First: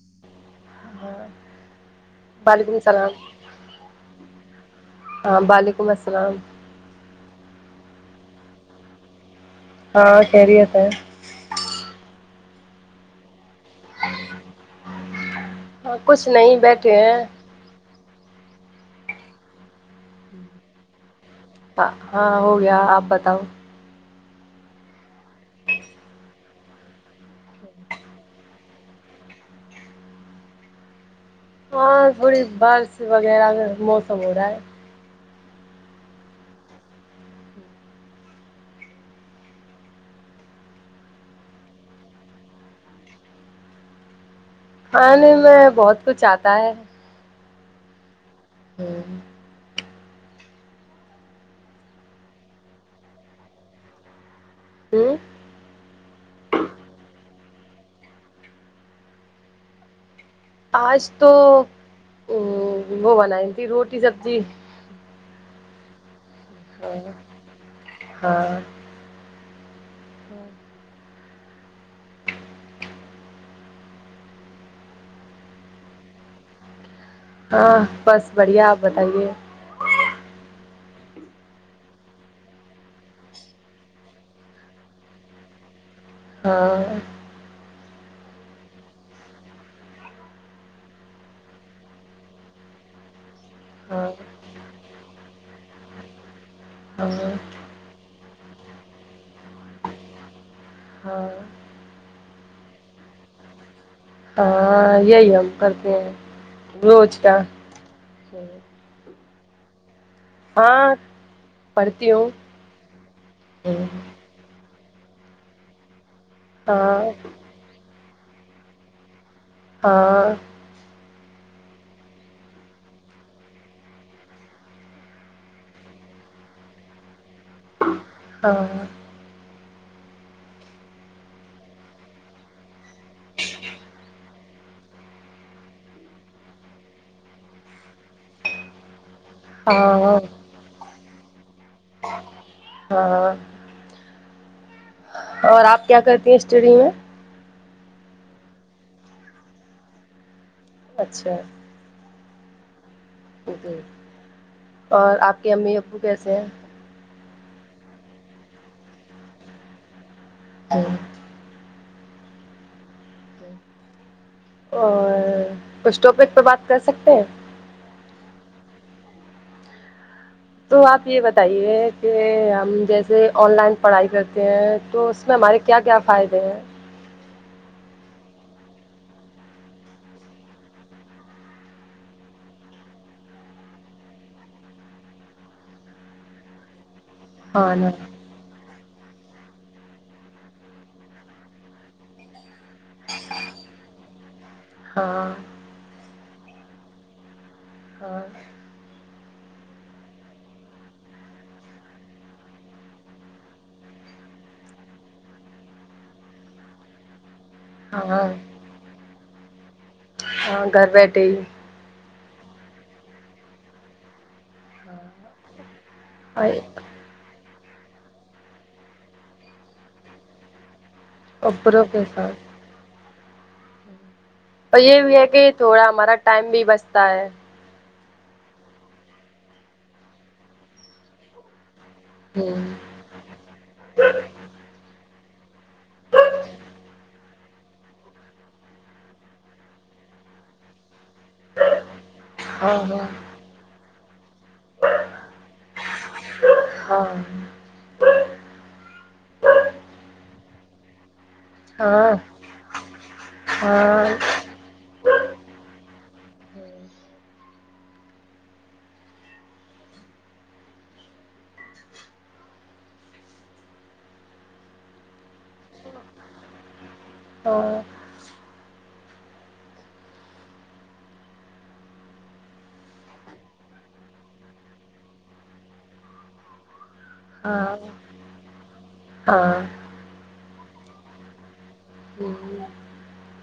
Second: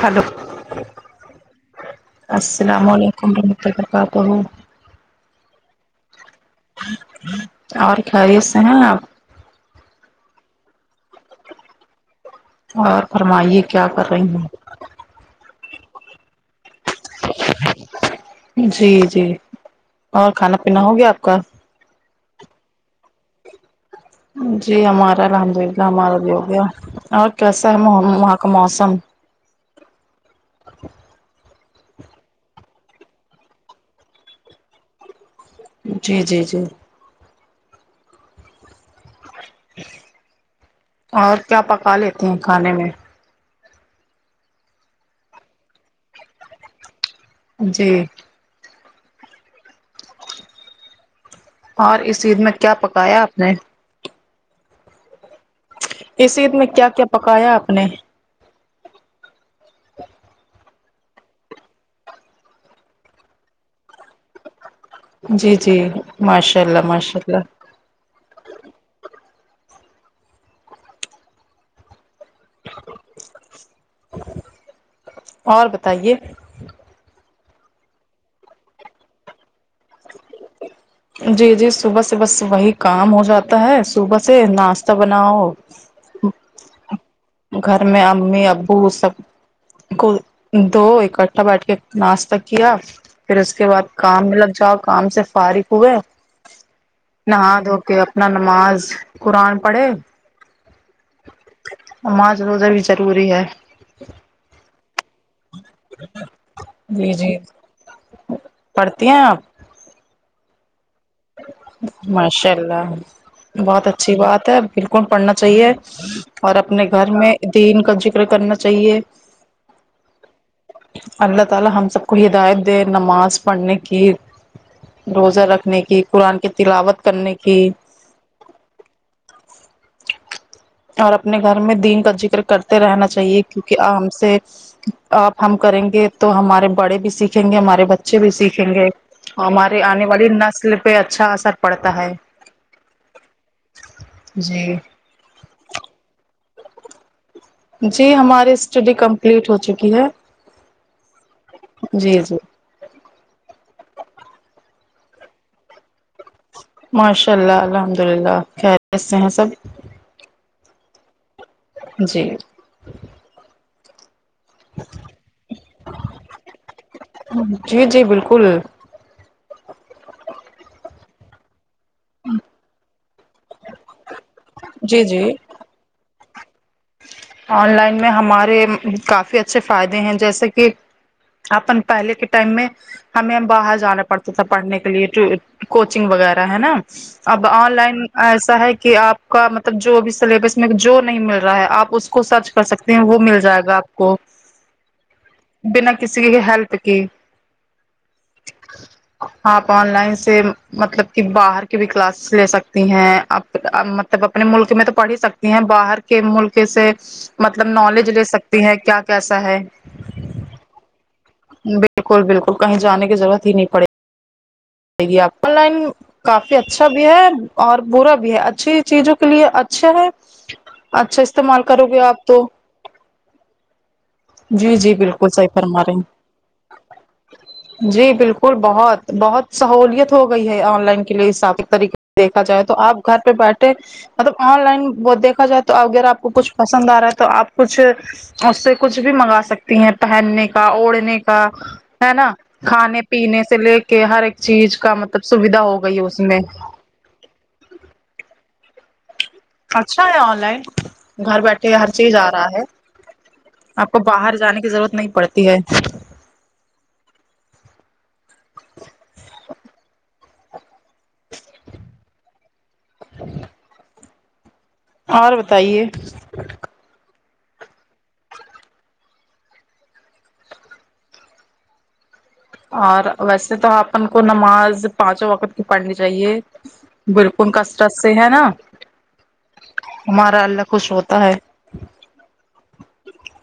hello ہاں السلام علیکم ورحمۃ اللہ وبرکاتہ ہاں وعلیکم السلام اور خیریت سے ہیں آپ ہاں خریت ہے اور فرمائیے کیا کر رہی ہوں ہاں کچھ نہیں بیٹھے ہیں جی جی اور کھانا پینا ہو گیا آپ کا ہاں ہو گیا آپ بتاؤ جی ہمارا الحمد للہ ہمارا بھی ہوگیہ اور کیساہے موم وہاں کا موسم ہاں تھوڑی بارش وغیرہ کا موسم ہو رہا ہے جی جی جی اور کیا پکا لیتے ہیں کھانے میں کھانے میں بہت کچھ آتا ہے جی ہوں اور اس عید میں کیا پکایا آپ نے ہوں اس عید میں کیا کیا پکایا آپ نے آج تو ا وہ بنائی تھی روٹی سبزی جی جی ماشا ہاں ہاں ہ اور بتائیے ہاں بس بڑھیا آپ بتائیے جی جی صبح سے بس وہی کام ہو جاتا ہے صبح سے ناشتہ بناؤ ہاں گھر میں امی ابو سب کو دو اکٹھا بیٹ کے ناشتہ کیا پھر اس کے بعد ہاں کام میں لگ جاؤ کام سے فارغ ہو گیا ہاں نہا دھو کے اپنا نماز قرآن پڑھے ہاں ماذ روزہ بھی ضروری ہے ہاں یہی ہم کرتے ہیں جی روج کا جی پڑھتی ہیں آپ ہاں پڑھتی ہوں ماشاء اللہ بہت اچھی بات ہے بالکل پڑھنا چاہیے اور اپنے گھر ہاں میں دین کا ذکر کرنا چاہیے ہاں اللہ تعالی ہم سب کو ہدایت دے نماز پڑھنے کی روزہ رکھنے کی قرآن کی تلاوت کرنے کی ہاں اور اپنے گھر میں دین کا ذکر کرتے رہنا چاہیے کیونکہ ہم سے آپ ہم کریں گے تو ہمارے بڑے بھی سیکھیں گے ہمارے بچے بھی سیکھیں گے ہاں ہماری آنے والی ہاں نسل پہ اچھا اثر پڑتا ہے ہاں ہاں جی اور آپ کیا کرتی ہیں اسٹڈی میں جی ہماری اسٹڈی کمپلیٹ ہو چکی ہے اچھا جی جی جی اور آپ کے امی ابو کیسے ہیں ماشاء اللہ الحمد للہ خیریت سے ہیں سب جی اور کچھ ٹاپک پہ بات کر سکتے ہیں جی جی بالکل تو آپ یہ بتائیے کہ ہم جیسے آن لائن پڑھائی کرتے ہیں جی تو اس جی میں ہمارے کیا کیا فائدے ہیں آن لائن میں ہمارے کافی اچھے فائدے ہیں جیسے کہ اپن پہلے کے ٹائم میں ہمیں ہم باہر جانا پڑتا تھا پڑھنے کے لیے کوچنگ وغیرہ ہے نا اب آن ہاں نا لائن ایسا ہے کہ آپ کا مطلب جو بھی سلیبس میں جو نہیں مل رہا ہے آپ اس کو سرچ کر سکتے ہیں وہ مل جائے گا آپ کو ہاں بنا کسی کے ہیلپ کے ہاں آپ آن لائن سے مطلب کہ باہر کی بھی کلاسز لے سکتی ہیں جب اپنے ملک میں تو پڑھ ہی سکتی ہیں باہر کے ملک سے مطلب نالج ہاں لے سکتی ہیں کیا کیسا ہے ہاں گھر بیٹھے بالکل بالکل کہیں جانے کی ضرورت ہی نہیں پڑے آن لائن کافی ہی اچھا بھی ہے اور برا بھی ہے اچھی چیزوں کے لیے اچھا ہے اچھا اور استعمال پرو کرو گے کے آپ ساتھ تو جی اور جی یہ بھی ہے بالکل صحیح کہ فرما تھوڑا رہے ہیں ہمارا ٹائم بھی بچتا ہے جی بالکل بہت بہت سہولیت ہو گئی ہے آن لائن کے لیے طریقے دیکھا ہوں جائے تو آپ گھر پہ بیٹھے مطلب آن لائن وہ دیکھا جائے تو اگر آپ کو کچھ پسند آ رہا ہے تو آپ کچھ اس سے کچھ بھی منگا سکتی ہیں پہننے کا اوڑھنے کا ہے نا ہاں کھانے پینے سے لے کے ہر ایک چیز کا مطلب سوھا ہو گئی اس میں ہاں اچھا ہے آن لائن گھر بیٹھے کہ ہاں ہر ہاں چیز آ رہا ہے آپ کو ہاں باہر جانے کی ضرورت نہیں پڑتی ہے اور بتائیے تو اور ویسے تو آپن کو نماز پانچوں وقت کی پڑھنی چاہیے بالکل ہاں کسرت سے ہے نا ہاں ہمارا اللہ خوش ہوتا ہے او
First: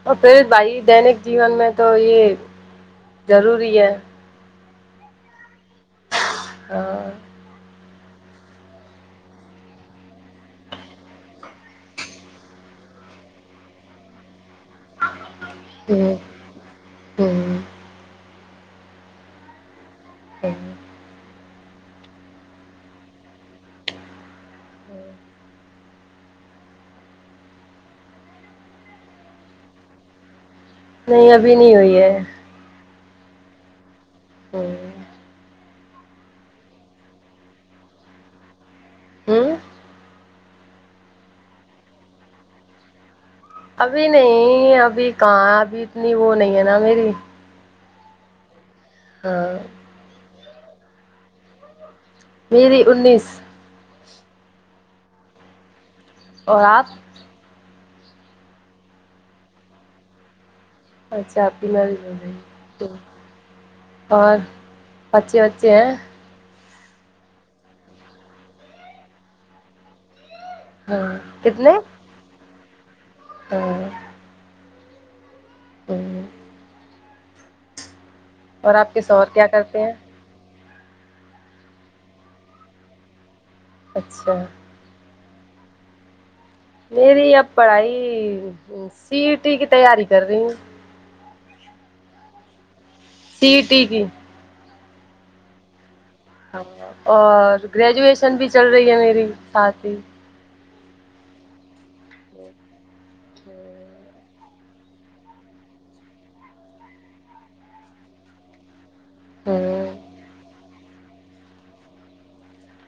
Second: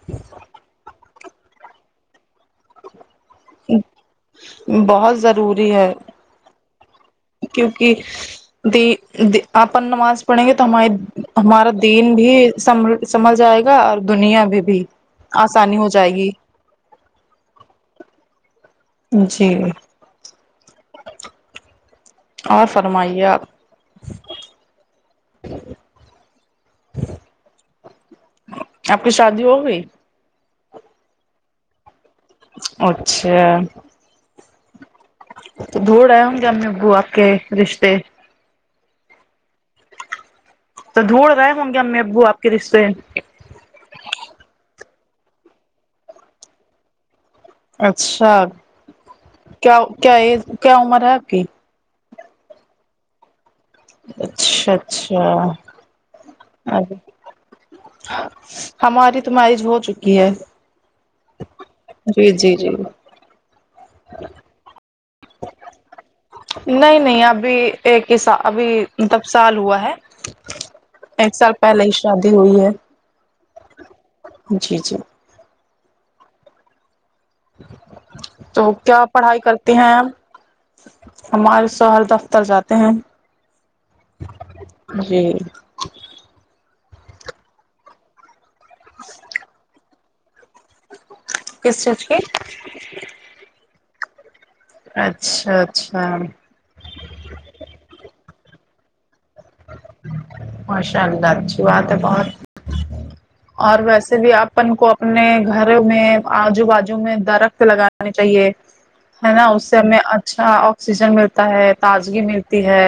اور پھر بھائی دینک جیون میں تو یہ ضروری ہے بہت ضروری ہے ہاں کیونکہ تی تی اپن نماز پڑھیں گے تو ہماراری ہمارا دین بھی سم سنبھل جائے گا اور دنیا میں بھی آسانی ہو جائے ہوں گی ہوں جی ہوں ہوں اور فرمائییا آپ کی شادی ہوگئی نہیں ابھی نہیں ہوئی ہے اچھا ہوں تو دوھڑ آئے ہوں گے ہم میں ابو آپ کے رشتے ہوں تو دھونڈ رہے ہوں گے ہم امی ابو آپ کے رشتے ابھی نہیں ابھی کہاں ابھی اتنی وہ نہیں ہے نا میری اچھا ہاں کیا کیا ایج کیا عمر ہے آپ کی میری انیس اچھا اچھا اور آپ ہماری تو ماریج ہو چکی ہے اچھا آپکی مریج ہو جی گںی جی جی تو اور بچے وبچے ہیں نہیں نہیں ابھی ایک ہی سا ابھی مطلب سال ہوا ہے ایک ہاں سال کتنے پہلے ہی شادی ہوئی ہے ہاں جی جی ہوں تو اور آپ کے کیا شوہر پڑھائی کرتی کرتے ہیں ہمارے شو ہر دفتر جاتے ہیں اچھا جی میری اب پڑھائی سی ای ٹی کی تیاری کر رہی ہو کس چیز کی سی ای ٹی کی اچھا اچھا ہاں اور گریجویشن بھی چل رہی ہے میری سات ہی ماشاء اللہ اچھی بات ہے بہت ہوں اور ویسے بھی اپن کو اپنے گھر میں آجو باجو میں درخت لگانے چاہیے ہے نا اس سے ہمیں اچھا آکسیجن ملتا ہے تازگی ملتی ہے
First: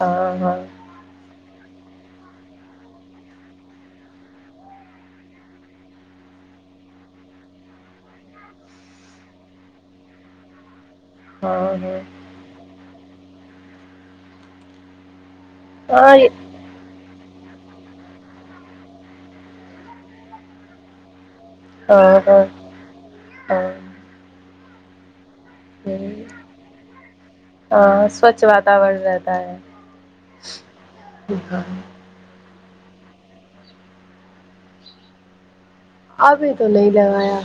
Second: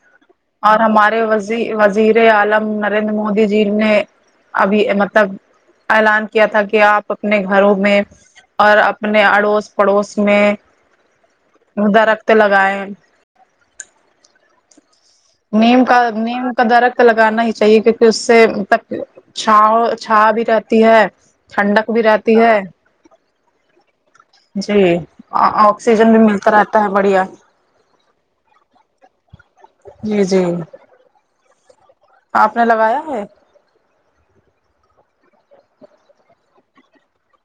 ہاں ہاں اور ہمارے وزیر عالم نریندر مودی جی نے ابھی مطلب اعلان کیا تھا کہ آپ اپنے گھروں میں اور اپنے اڑوس پڑوس میں ہاں ہاں درخت لگائے نیم کا ہاں یہ- نیم درخت تو لگانا ہی چاہیے کیونکہ اس سے مطلب چھاو چھایا بھی رہتی ہے ٹھنڈک ہ بھی رہتی ہاں ہے ہاں جی آکسیجن ہوں، بھی ملتا رہتا ہے بڑھیا ہاں سوچھ واتاورن رہتا ہے جی جی ہاں آپ نے لگایا ہے ابھی تو نہیں لگایا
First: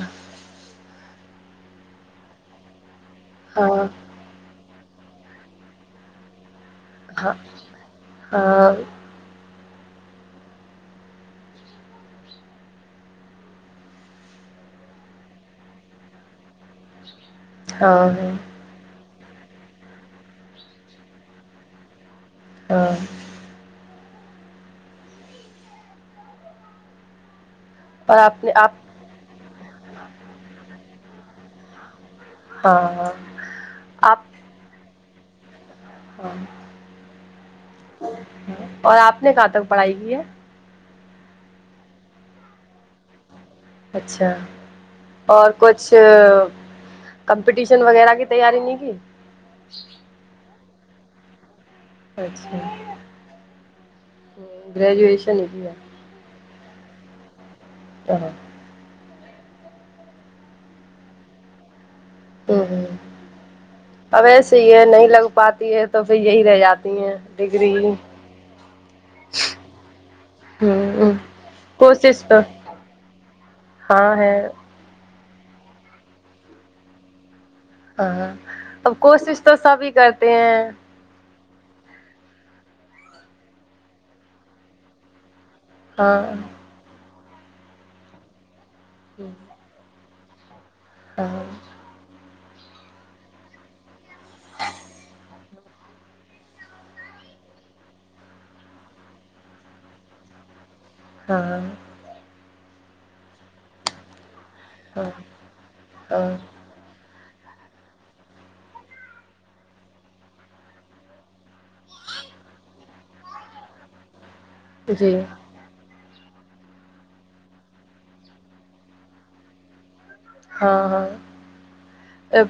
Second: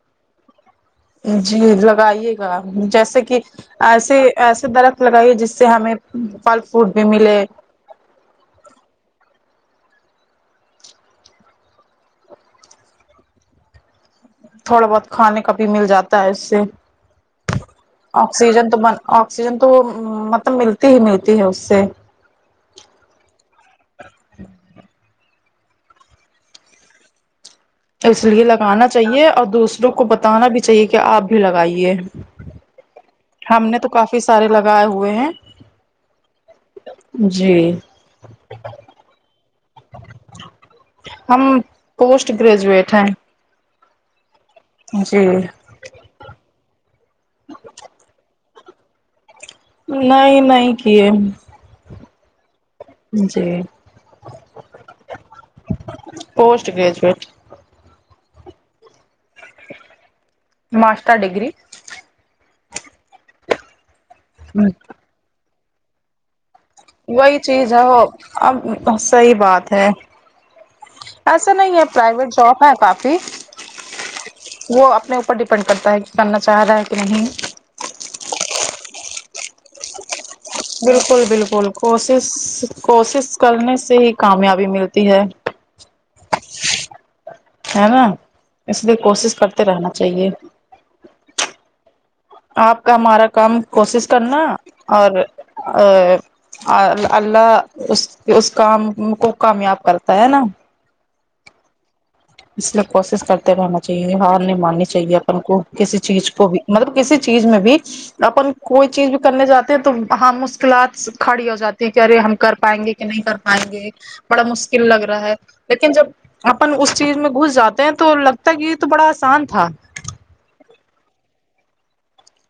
جی لگائیے گا جیسے کہ ہاں ایسے ایسے درخت لگائیے جس سے ہمیں پھل فروٹ بھی ملے ہاں تھوڑا بہت کھانے کا بھی مل جاتا ہے اس سے ہاں ہاں آکسیجن تو من آکسیجن تو مطلب ملتی ہی ملتی ہے اس سے ہ اور اس آپ لیے نے آپ لگانا چاہیے اور دوسروں کو بتانا بھی چاہیے کہ آپ بھی لگائیے ہاں ہاں ہم نے تو کافی آپ سارے لگائے ہوئے ہیں جی اور آپ نے کہاں تک پڑھائی کی ہے ہم پوسٹ گریجویٹ ہیں اچھا جی اور کچھ کمپٹیشن وغیرہ کی تیاری نہیں کی نہیں نہیں کیے اچھا جی گریجوشن ہی کی ہے پوسٹ گریجویٹ ا [unintelligible] ماسٹر ڈگری ہو ہو اب ایسے یہ نہیں لگ پاتی ہے تو پھر یہی رہ جاتی ہیں وہی چیز ڈگری ہے ہوں وہ اب صحیح بات ہے ایسا نہیں ہے کوشش پرائیویٹ تو جاب ہے کافی ہاں ہے وہ اپنے اوپر ڈیپینڈ کرتا ہے کہ کرنا چاہ رہا ہے کہ نہیں ہاں ہاں اب کوشش تو سبھی کر بالکل بالکل کوشش کوشش کرنے سے ہی کامیابی ملتی ہے ہاں ہے نا اس لیے کوشش کرتے رہنا چاہیے ہاں آپ کا ہمارا کام کوشش کرنا اور ا اللہ اس اس کام کو کامیاب کرتا ہے نا ہاں اس لیے کوشش کرتے رہنا چاہیے ہار نہیں ماننی ہاں چاہیے اپن کو کسی ہاں چیز کو بھی مطلب کسی چیز میں بھی اپن کوئی چیز بھی کرنے جاتے ہیں تو ہاں مشکلات کھڑی ہو جاتی ے کہراہیں ہم کر پائیں گے کہ نہیں کر پائیں گے بڑا مشکل لگ جی رہا ہے لیکن جب اپن اس چیز میں گھس جاتے ہیں تو لگتا ہے کہ یہ تو بڑا آسان تھا ہاں ہاں ا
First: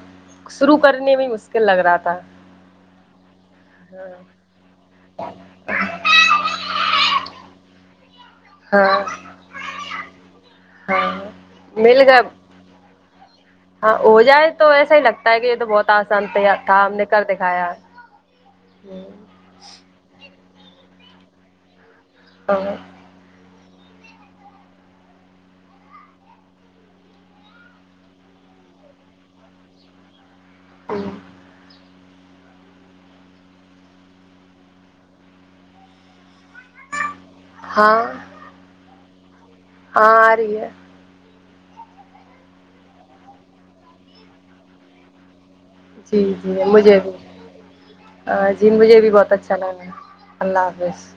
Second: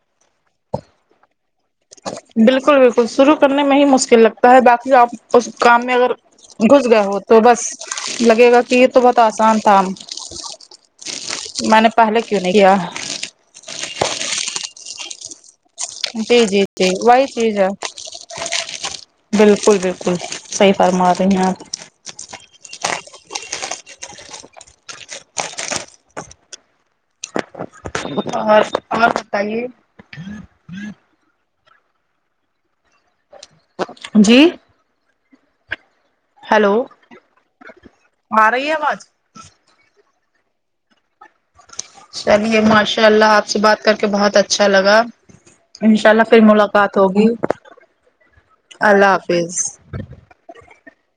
شروع کرنے میں مشکل لگ رہا تھا بالکل بالکل شروع کرنے میں ہی مشکل لگتا ہے باقی آپ اس کام میں اگر گھس گیا ہو تو بس لگے گا کہ یہ ہاں تو بہت آسان تھا ہاں میں نے مل گا پہلے کیوں نہیں یار ہاں ہو جائے تو ایسا ہی لگتا ہے کہ یہ تو بہت اسان جی تھیا جی تھا جی ہم نے کر وہی چیز ہے دکھایا ہمم بالکل بالکل صحیح فرما رہی ہیں آپ اور اور بتائیے جی ہیلو ہاں آرہی ہے آواز ہاں آ رہی ہے چلیے ماشاء اللہ آپ سے بات کر کے بہت اچھا لگا انشاء جی اللہ پھر جی ملاقات مجھے بھی ہوگی ہاں جی مجھے اللہ بھی بہت اچھا حافظ لگا اللہ حافظ